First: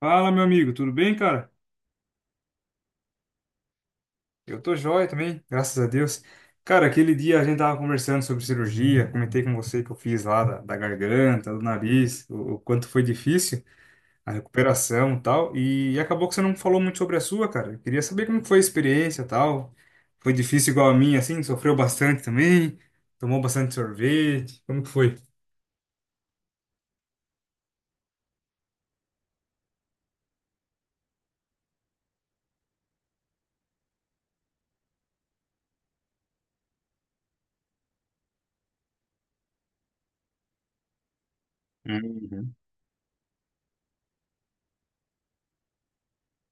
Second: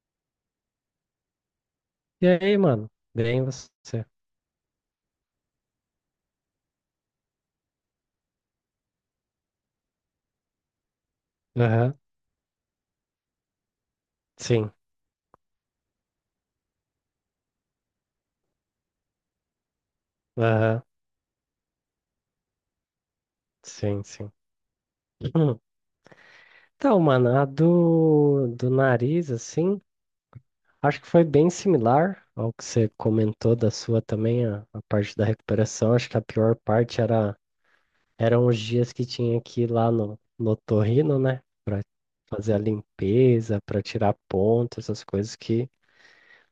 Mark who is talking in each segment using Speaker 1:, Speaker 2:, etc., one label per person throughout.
Speaker 1: Fala, meu amigo, tudo bem, cara?
Speaker 2: E aí, mano? Bem você?
Speaker 1: Eu tô joia também, graças a Deus. Cara, aquele dia a gente tava conversando sobre cirurgia, comentei com você que eu fiz lá da garganta, do
Speaker 2: Aham.
Speaker 1: nariz, o quanto foi difícil a
Speaker 2: Sim.
Speaker 1: recuperação e tal, e acabou que você não falou muito sobre a sua, cara. Eu queria saber como que foi a experiência e tal. Foi difícil
Speaker 2: Aham.
Speaker 1: igual a minha, assim? Sofreu bastante também? Tomou bastante
Speaker 2: Sim, sim.
Speaker 1: sorvete? Como que foi?
Speaker 2: Hum. Então, mano, a do nariz, assim, acho que foi bem similar ao que você comentou da sua também, a parte da recuperação. Acho que a pior parte era, eram os dias que tinha que ir lá no otorrino, né? Pra
Speaker 1: Uhum.
Speaker 2: fazer a limpeza, pra tirar ponto, essas coisas que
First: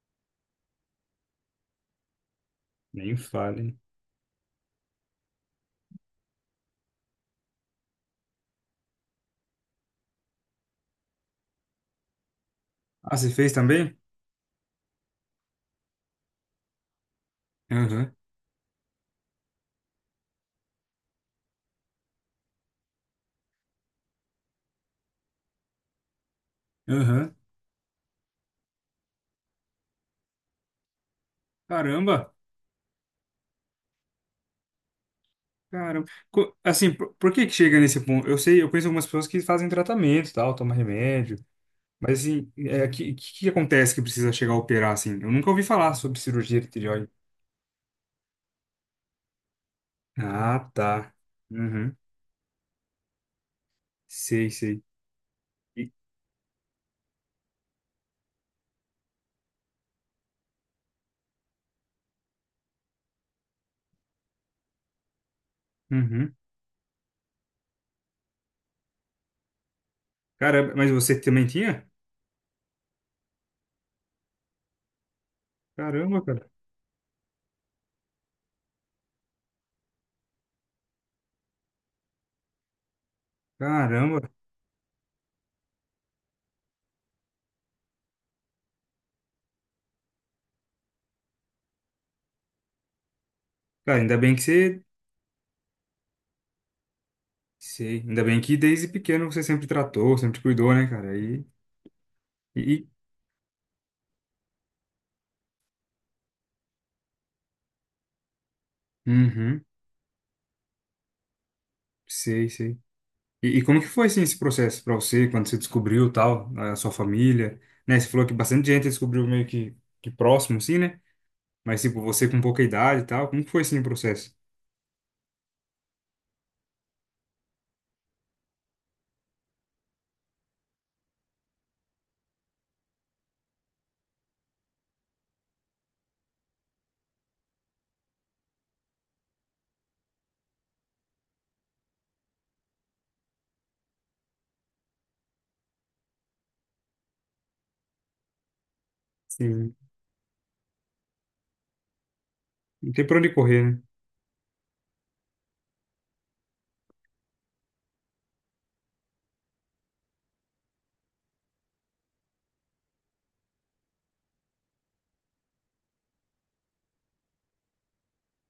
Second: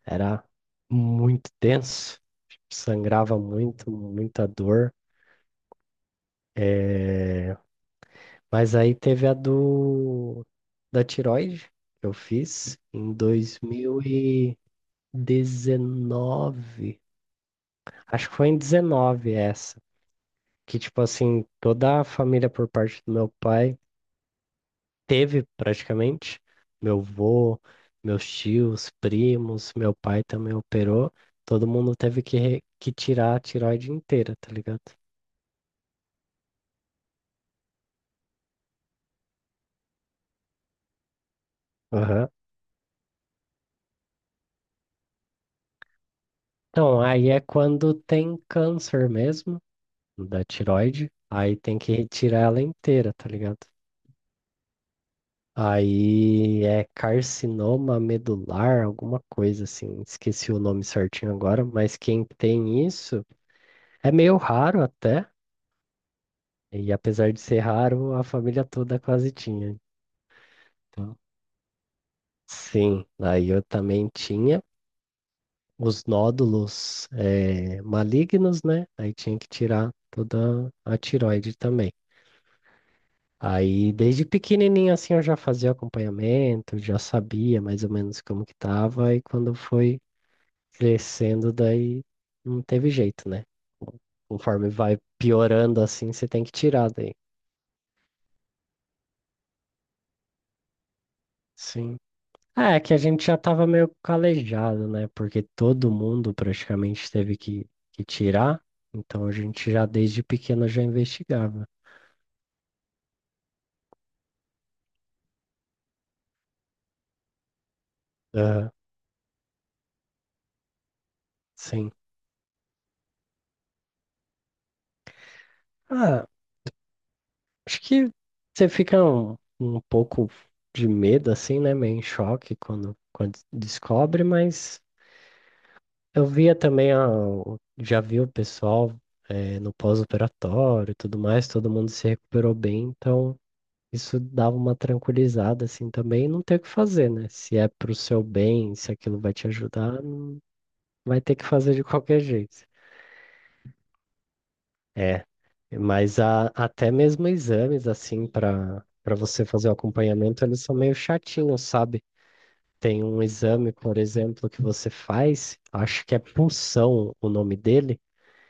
Speaker 2: era muito tenso.
Speaker 1: Nem
Speaker 2: Sangrava
Speaker 1: fale.
Speaker 2: muito, muita dor. É. Mas aí teve a do da tiroide que eu fiz em
Speaker 1: Ah, você fez também?
Speaker 2: 2019.
Speaker 1: Aham,
Speaker 2: Acho que foi em 19 essa, que tipo assim, toda a família por parte do meu pai teve praticamente, meu
Speaker 1: aham.
Speaker 2: vô, meus tios, primos, meu pai também operou, todo mundo teve
Speaker 1: Caramba!
Speaker 2: que, que tirar a tiroide inteira, tá ligado?
Speaker 1: Cara, assim, por que que chega nesse ponto? Eu sei, eu conheço algumas pessoas que fazem tratamento, e tal, tomam remédio, mas
Speaker 2: Aham.
Speaker 1: assim, é, que acontece que precisa chegar a operar assim? Eu nunca ouvi falar sobre cirurgia de
Speaker 2: Então,
Speaker 1: tireoide.
Speaker 2: aí é quando tem câncer mesmo. Da
Speaker 1: Ah,
Speaker 2: tireoide,
Speaker 1: tá.
Speaker 2: aí tem que
Speaker 1: Uhum.
Speaker 2: retirar ela inteira, tá ligado?
Speaker 1: Sei, sei. E-
Speaker 2: Aí é carcinoma medular, alguma coisa assim, esqueci o nome certinho agora, mas quem tem isso é meio raro até,
Speaker 1: Uhum.
Speaker 2: e apesar de ser raro, a família toda quase tinha.
Speaker 1: Caramba, mas você
Speaker 2: Então,
Speaker 1: também tinha?
Speaker 2: sim, aí eu também tinha os
Speaker 1: Caramba, cara.
Speaker 2: nódulos malignos, né? Aí tinha que tirar toda a tireoide também. Aí,
Speaker 1: Caramba.
Speaker 2: desde pequenininho, assim, eu já fazia acompanhamento, já sabia mais ou menos como que tava, e quando foi crescendo, daí não teve jeito, né?
Speaker 1: Cara, ainda bem que
Speaker 2: Conforme
Speaker 1: você.
Speaker 2: vai piorando, assim, você tem que tirar daí.
Speaker 1: Sei. Ainda bem que desde pequeno você sempre tratou, sempre cuidou, né, cara? E.
Speaker 2: Sim. É,
Speaker 1: E-
Speaker 2: que a gente já tava meio calejado, né? Porque todo mundo praticamente teve que tirar, então a
Speaker 1: Uhum.
Speaker 2: gente já desde pequeno já investigava.
Speaker 1: Sei, sei. E como que foi assim, esse processo para você, quando você descobriu tal, a sua família, né? Você falou que bastante
Speaker 2: Aham,
Speaker 1: gente descobriu meio que próximo, assim, né? Mas
Speaker 2: sim.
Speaker 1: tipo, você com pouca idade e tal, como que foi assim o processo?
Speaker 2: Ah, acho que você fica um pouco de medo, assim, né? Meio em choque quando, quando descobre, mas eu via também, já vi o pessoal no pós-operatório e tudo mais, todo mundo se recuperou bem, então isso dava uma tranquilizada, assim, também, e não tem o que fazer, né? Se é pro seu bem, se aquilo vai te
Speaker 1: Sim.
Speaker 2: ajudar, não- vai ter que fazer de qualquer jeito.
Speaker 1: Não tem pra onde correr,
Speaker 2: É. Até mesmo exames, assim, para você fazer o acompanhamento, eles são meio chatinhos, sabe? Tem um exame, por exemplo, que você faz, acho que é punção o nome dele,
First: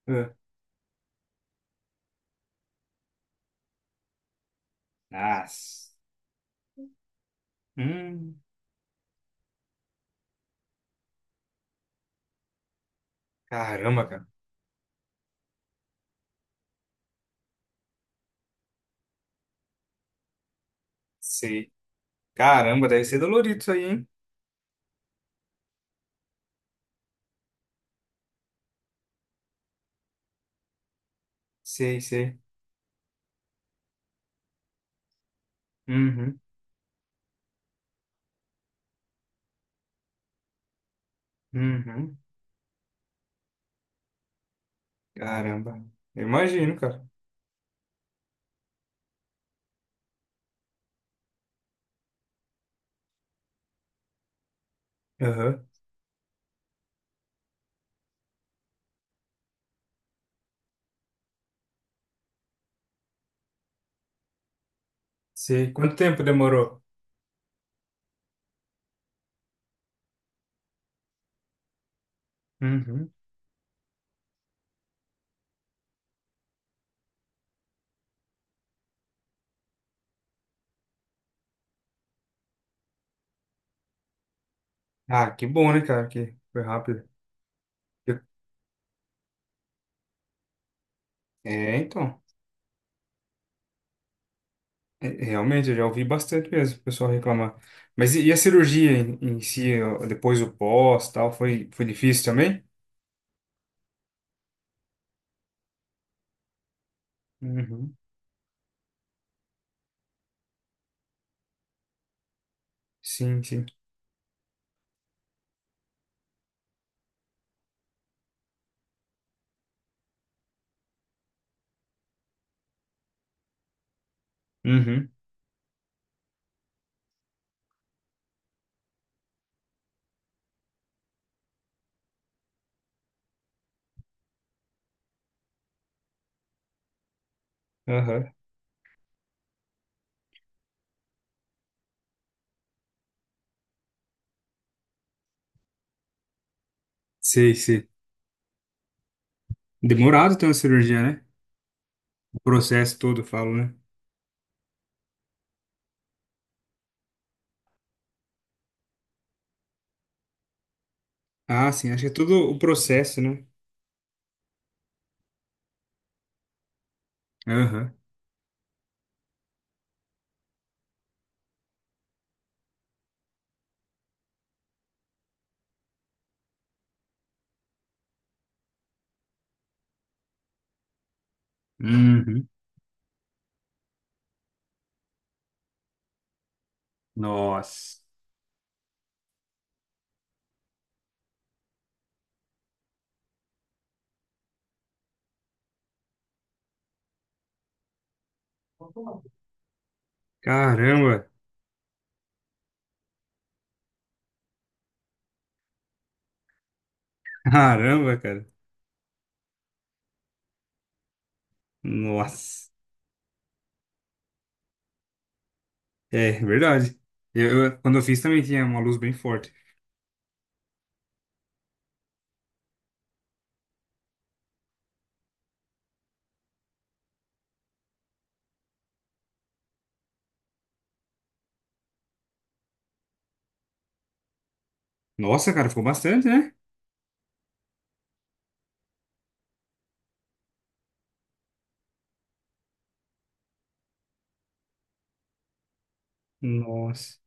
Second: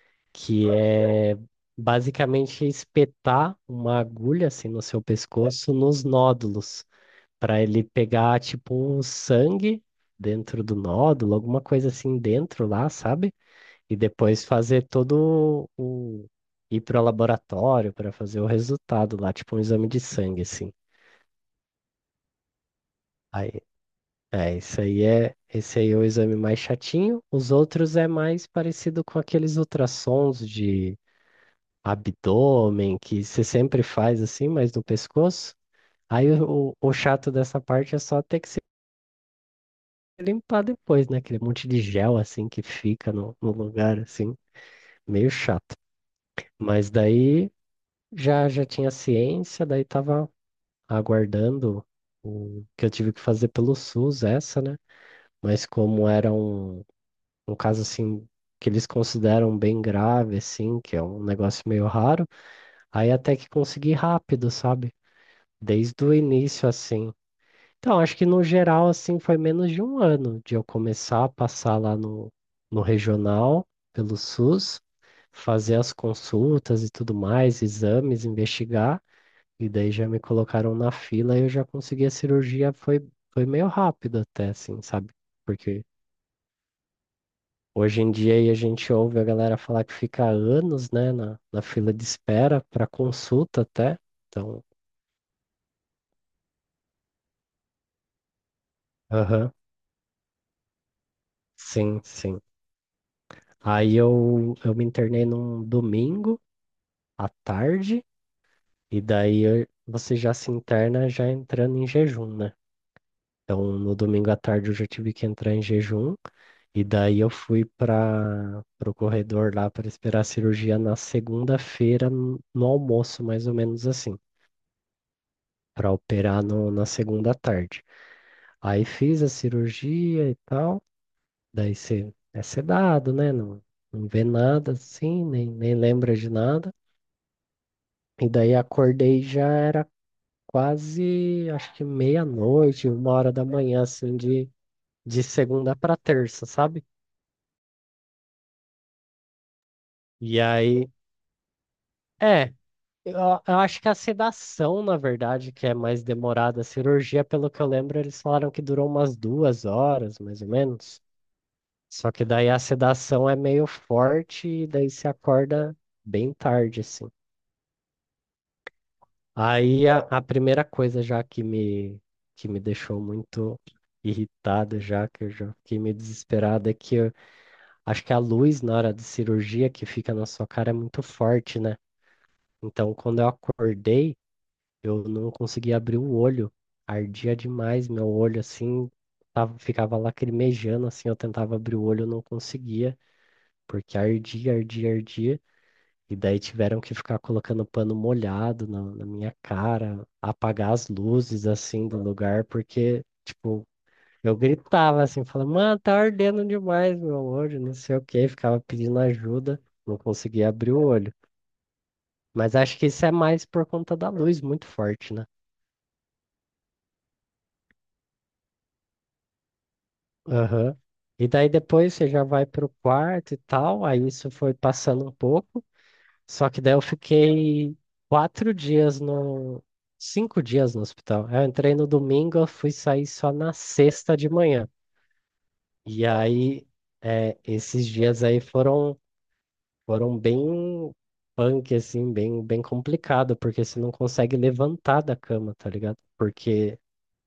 Speaker 1: né? É.
Speaker 2: que é basicamente espetar uma agulha, assim, no seu pescoço,
Speaker 1: Nossa.
Speaker 2: nos nódulos, para ele pegar,
Speaker 1: Hum,
Speaker 2: tipo, um sangue dentro do nódulo, alguma coisa assim dentro lá, sabe? E
Speaker 1: caramba, cara.
Speaker 2: depois fazer todo o. Ir para o laboratório para fazer o resultado lá, tipo um exame de sangue, assim.
Speaker 1: Sei. Caramba, deve ser dolorido
Speaker 2: Aí,
Speaker 1: isso aí, hein?
Speaker 2: é, isso aí é. Esse aí é o exame mais chatinho. Os outros é mais parecido com aqueles ultrassons de
Speaker 1: Sei, sei.
Speaker 2: abdômen que você sempre faz assim, mas no pescoço. Aí
Speaker 1: Uhum,
Speaker 2: o chato dessa parte é só ter que se limpar depois, né? Aquele monte de gel
Speaker 1: uhum.
Speaker 2: assim que fica no lugar, assim, meio chato.
Speaker 1: Caramba. Eu imagino,
Speaker 2: Mas
Speaker 1: cara.
Speaker 2: daí já já tinha ciência, daí tava aguardando o que eu tive que fazer pelo SUS, essa, né?
Speaker 1: Aham.
Speaker 2: Mas como era um, um caso assim que eles consideram bem grave, assim, que é um negócio meio raro, aí até que consegui rápido, sabe?
Speaker 1: Sei. Quanto
Speaker 2: Desde o
Speaker 1: tempo
Speaker 2: início,
Speaker 1: demorou?
Speaker 2: assim. Então, acho que no geral, assim, foi menos de um ano de eu começar a passar lá no
Speaker 1: Uhum.
Speaker 2: regional, pelo SUS, fazer as consultas e tudo mais, exames, investigar. E daí já me colocaram na fila e eu já consegui a cirurgia, foi, foi meio rápido até, assim, sabe?
Speaker 1: Ah, que bom, né,
Speaker 2: Porque
Speaker 1: cara? Que foi rápido.
Speaker 2: hoje em
Speaker 1: Eu-
Speaker 2: dia aí a gente ouve a galera falar que fica anos, né, na
Speaker 1: É,
Speaker 2: fila de
Speaker 1: então.
Speaker 2: espera para consulta até. Então,
Speaker 1: É, realmente, eu já ouvi bastante mesmo o pessoal reclamar. Mas e a cirurgia em
Speaker 2: aham,
Speaker 1: si, ó, depois o pós, tal, foi
Speaker 2: sim,
Speaker 1: difícil
Speaker 2: sim.
Speaker 1: também?
Speaker 2: Aí eu me internei num domingo à
Speaker 1: Uhum.
Speaker 2: tarde, e você já se interna já entrando em jejum, né?
Speaker 1: Sim,
Speaker 2: Então,
Speaker 1: sim.
Speaker 2: no domingo à tarde eu já tive que entrar em jejum. E daí eu fui para o corredor lá para esperar a cirurgia na segunda-feira, no almoço, mais ou menos assim,
Speaker 1: Uhum.
Speaker 2: para operar no, na segunda à tarde. Aí fiz a cirurgia e tal, daí você é sedado, né? Não, não vê nada assim, nem, nem lembra de nada. E
Speaker 1: Aham.
Speaker 2: daí acordei e já era quase, acho que meia-noite, uma hora da manhã, assim, de segunda para terça, sabe?
Speaker 1: Sei, sei. Demorado
Speaker 2: E
Speaker 1: ter uma
Speaker 2: aí,
Speaker 1: cirurgia, né? O
Speaker 2: é,
Speaker 1: processo
Speaker 2: eu,
Speaker 1: todo, eu falo,
Speaker 2: eu
Speaker 1: né?
Speaker 2: acho que a sedação, na verdade, que é mais demorada. A cirurgia, pelo que eu lembro, eles falaram que durou umas 2 horas, mais ou menos.
Speaker 1: Ah, sim, acho que é
Speaker 2: Só que
Speaker 1: todo
Speaker 2: daí
Speaker 1: o
Speaker 2: a
Speaker 1: processo,
Speaker 2: sedação é
Speaker 1: né?
Speaker 2: meio forte e daí se acorda bem tarde, assim.
Speaker 1: Aham.
Speaker 2: Aí a primeira coisa já que me deixou muito irritado já, que eu já fiquei meio desesperado, é acho que a luz na hora de cirurgia que fica na sua cara é muito forte, né?
Speaker 1: Uhum.
Speaker 2: Então, quando eu acordei, eu não conseguia abrir o olho, ardia demais
Speaker 1: Nossa.
Speaker 2: meu olho assim, tava, ficava lacrimejando assim, eu tentava abrir o olho, eu não conseguia, porque ardia, ardia, ardia, e daí tiveram que ficar colocando pano molhado na minha cara, apagar as
Speaker 1: Caramba.
Speaker 2: luzes assim do lugar, porque, tipo, eu gritava assim, falava, mano, tá ardendo demais meu olho, não sei o
Speaker 1: Caramba,
Speaker 2: que,
Speaker 1: cara.
Speaker 2: ficava pedindo ajuda, não conseguia abrir o olho. Mas
Speaker 1: Nossa.
Speaker 2: acho que isso é mais por conta da luz muito forte, né?
Speaker 1: É, verdade. Quando eu fiz também tinha uma luz bem forte.
Speaker 2: Aham. E daí depois você já vai pro quarto e tal, aí isso foi passando um pouco. Só que daí eu fiquei quatro dias no. 5 dias no hospital. Eu entrei no domingo, eu fui sair só na sexta de manhã.
Speaker 1: Nossa, cara, ficou
Speaker 2: E
Speaker 1: bastante, né?
Speaker 2: aí, é, esses dias aí foram, foram bem punk, assim, bem, bem complicado, porque você não consegue levantar da cama, tá ligado? Porque
Speaker 1: Nossa.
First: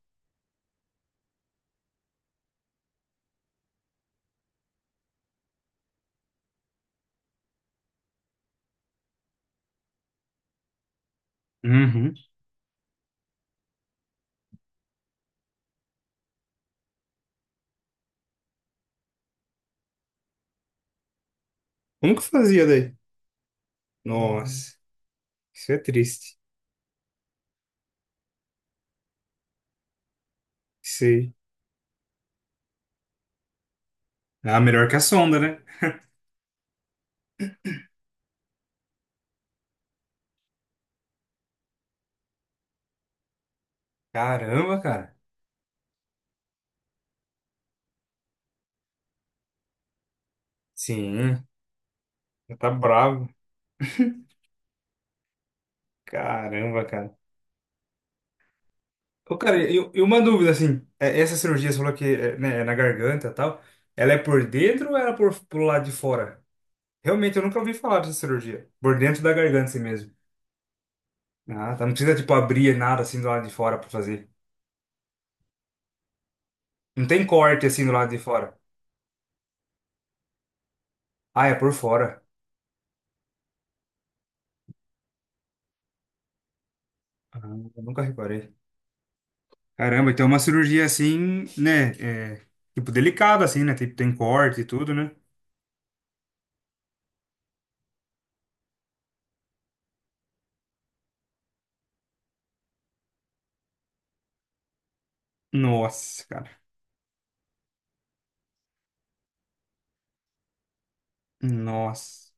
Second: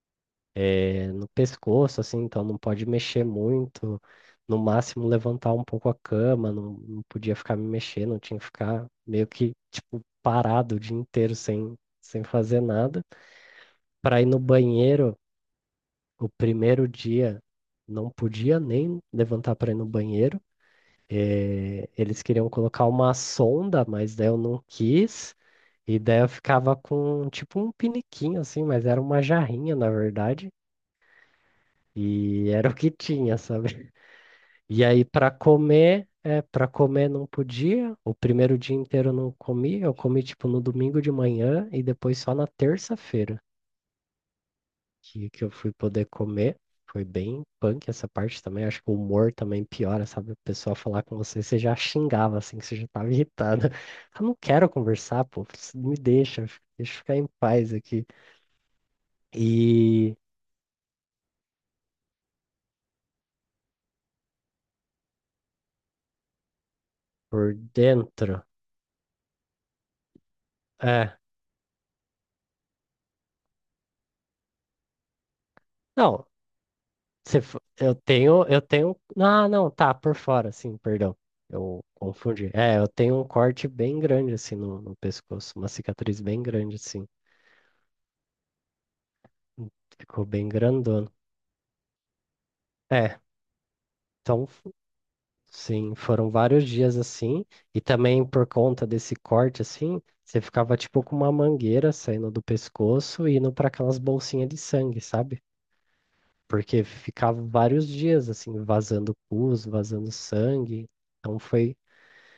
Speaker 2: é, no pescoço, assim, então não pode mexer muito, no máximo levantar um pouco a cama, não, não podia ficar me mexendo, tinha que ficar meio que, tipo, parado o dia inteiro sem,
Speaker 1: Uhum.
Speaker 2: sem fazer nada. Para ir no banheiro, o primeiro dia não podia nem levantar para ir no banheiro. Eh,
Speaker 1: Como que
Speaker 2: eles queriam
Speaker 1: fazia
Speaker 2: colocar
Speaker 1: daí?
Speaker 2: uma sonda, mas daí eu não
Speaker 1: Nossa,
Speaker 2: quis.
Speaker 1: isso é
Speaker 2: E daí eu
Speaker 1: triste.
Speaker 2: ficava com tipo um piniquinho assim, mas era uma jarrinha na verdade.
Speaker 1: Sei.
Speaker 2: E era o que tinha, sabe?
Speaker 1: Ah,
Speaker 2: E
Speaker 1: melhor que a
Speaker 2: aí, para
Speaker 1: sonda, né?
Speaker 2: comer, é, para comer não podia. O primeiro dia inteiro eu não comi. Eu comi tipo no domingo de manhã e depois só na terça-feira
Speaker 1: Caramba, cara.
Speaker 2: que eu fui poder comer. Foi bem punk essa parte também. Acho que o humor também piora, sabe? O pessoal falar com você,
Speaker 1: Sim,
Speaker 2: você já xingava,
Speaker 1: já
Speaker 2: assim, que
Speaker 1: tá
Speaker 2: você já tava
Speaker 1: bravo.
Speaker 2: irritada. Eu não quero conversar, pô. Me deixa,
Speaker 1: Caramba,
Speaker 2: deixa eu
Speaker 1: cara.
Speaker 2: ficar em paz aqui.
Speaker 1: Ô, cara, e
Speaker 2: E
Speaker 1: uma dúvida, assim, é, essa cirurgia, você falou que é, né, é na garganta e tal, ela é por dentro ou ela é pro lado de fora? Realmente, eu
Speaker 2: por
Speaker 1: nunca ouvi falar dessa
Speaker 2: dentro,
Speaker 1: cirurgia. Por dentro da garganta, assim mesmo.
Speaker 2: é.
Speaker 1: Ah, tá. Não precisa, tipo, abrir nada, assim, do lado de fora pra fazer.
Speaker 2: Não,
Speaker 1: Não tem
Speaker 2: Se fo-
Speaker 1: corte, assim, do
Speaker 2: eu
Speaker 1: lado de
Speaker 2: tenho,
Speaker 1: fora.
Speaker 2: eu tenho. Ah, não, tá, por fora, sim, perdão.
Speaker 1: Ah, é por
Speaker 2: Eu
Speaker 1: fora.
Speaker 2: confundi. É, eu tenho um corte bem grande assim no pescoço, uma cicatriz bem grande assim.
Speaker 1: Ah, eu nunca reparei. Caramba,
Speaker 2: Ficou
Speaker 1: então é uma
Speaker 2: bem
Speaker 1: cirurgia
Speaker 2: grandona.
Speaker 1: assim, né? É, tipo,
Speaker 2: É,
Speaker 1: delicada, assim, né? Tipo, tem
Speaker 2: então,
Speaker 1: corte e tudo, né?
Speaker 2: sim, foram vários dias assim. E também por conta desse corte assim, você ficava tipo com uma mangueira saindo do pescoço e indo para aquelas bolsinhas de sangue, sabe?
Speaker 1: Nossa, cara.
Speaker 2: Porque ficava vários dias assim, vazando pus, vazando sangue. Então foi
Speaker 1: Nossa.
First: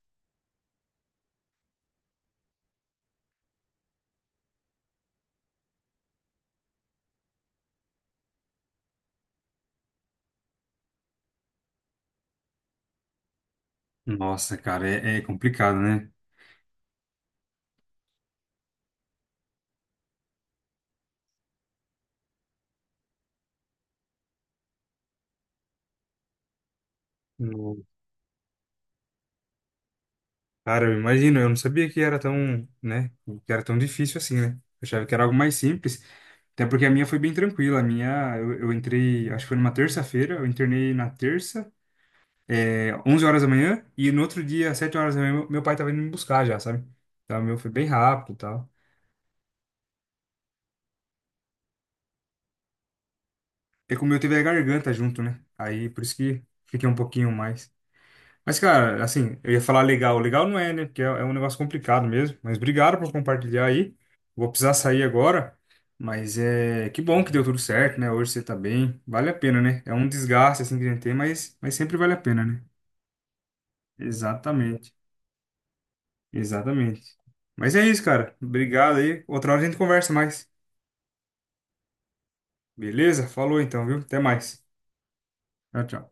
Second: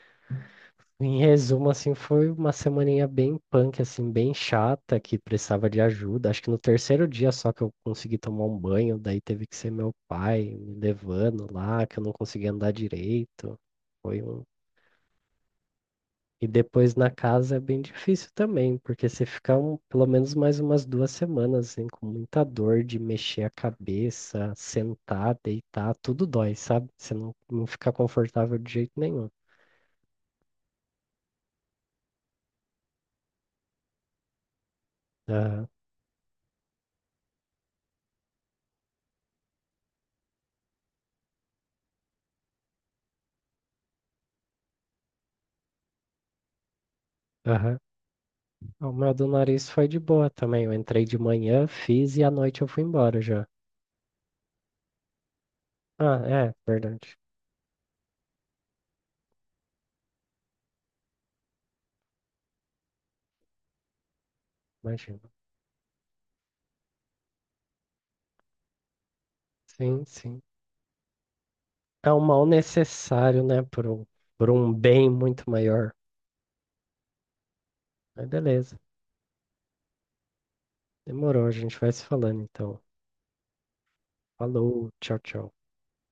Speaker 2: Em resumo, assim, foi uma semaninha bem punk, assim, bem chata, que precisava de ajuda. Acho que no terceiro dia só que eu consegui tomar um banho, daí teve que ser meu pai me levando lá, que eu não conseguia andar direito. Foi um...
Speaker 1: Nossa, cara, é complicado, né?
Speaker 2: E depois na casa é bem difícil também, porque você fica pelo menos mais umas 2 semanas, assim, com muita dor de mexer a cabeça, sentar, deitar, tudo dói, sabe? Você não, não
Speaker 1: No-
Speaker 2: fica confortável de jeito nenhum.
Speaker 1: Cara, eu imagino, eu não sabia que era tão, né? Que era tão difícil assim, né? Eu achava que era algo mais
Speaker 2: Aham,
Speaker 1: simples. Até porque a minha foi bem tranquila. A minha, eu entrei, acho que foi numa terça-feira, eu internei na terça, é, 11 horas da manhã, e no outro dia, às 7 horas da manhã, meu pai tava indo me buscar já, sabe? Então, o meu foi
Speaker 2: aham.
Speaker 1: bem rápido e tal.
Speaker 2: Ah, o meu do nariz foi de boa também. Eu entrei de manhã, fiz e à noite eu fui embora já.
Speaker 1: É como eu teve a garganta junto, né? Aí por isso
Speaker 2: Ah,
Speaker 1: que
Speaker 2: é,
Speaker 1: fiquei um
Speaker 2: verdade.
Speaker 1: pouquinho mais. Mas, cara, assim, eu ia falar legal. Legal não é, né? Porque é um negócio complicado mesmo. Mas obrigado por compartilhar aí. Vou precisar sair
Speaker 2: Imagino.
Speaker 1: agora. Mas é que bom que deu tudo certo, né? Hoje você tá bem. Vale a pena, né? É
Speaker 2: Sim,
Speaker 1: um
Speaker 2: sim.
Speaker 1: desgaste assim que a gente tem, mas sempre vale
Speaker 2: É
Speaker 1: a
Speaker 2: um
Speaker 1: pena,
Speaker 2: mal
Speaker 1: né?
Speaker 2: necessário, né? Por um
Speaker 1: Exatamente.
Speaker 2: bem muito maior.
Speaker 1: Exatamente. Mas é isso,
Speaker 2: Mas
Speaker 1: cara.
Speaker 2: beleza.
Speaker 1: Obrigado aí. Outra hora a gente conversa mais.
Speaker 2: Demorou, a gente vai se falando então.
Speaker 1: Beleza? Falou então, viu? Até mais.
Speaker 2: Falou, tchau, tchau.
Speaker 1: Tchau, tchau.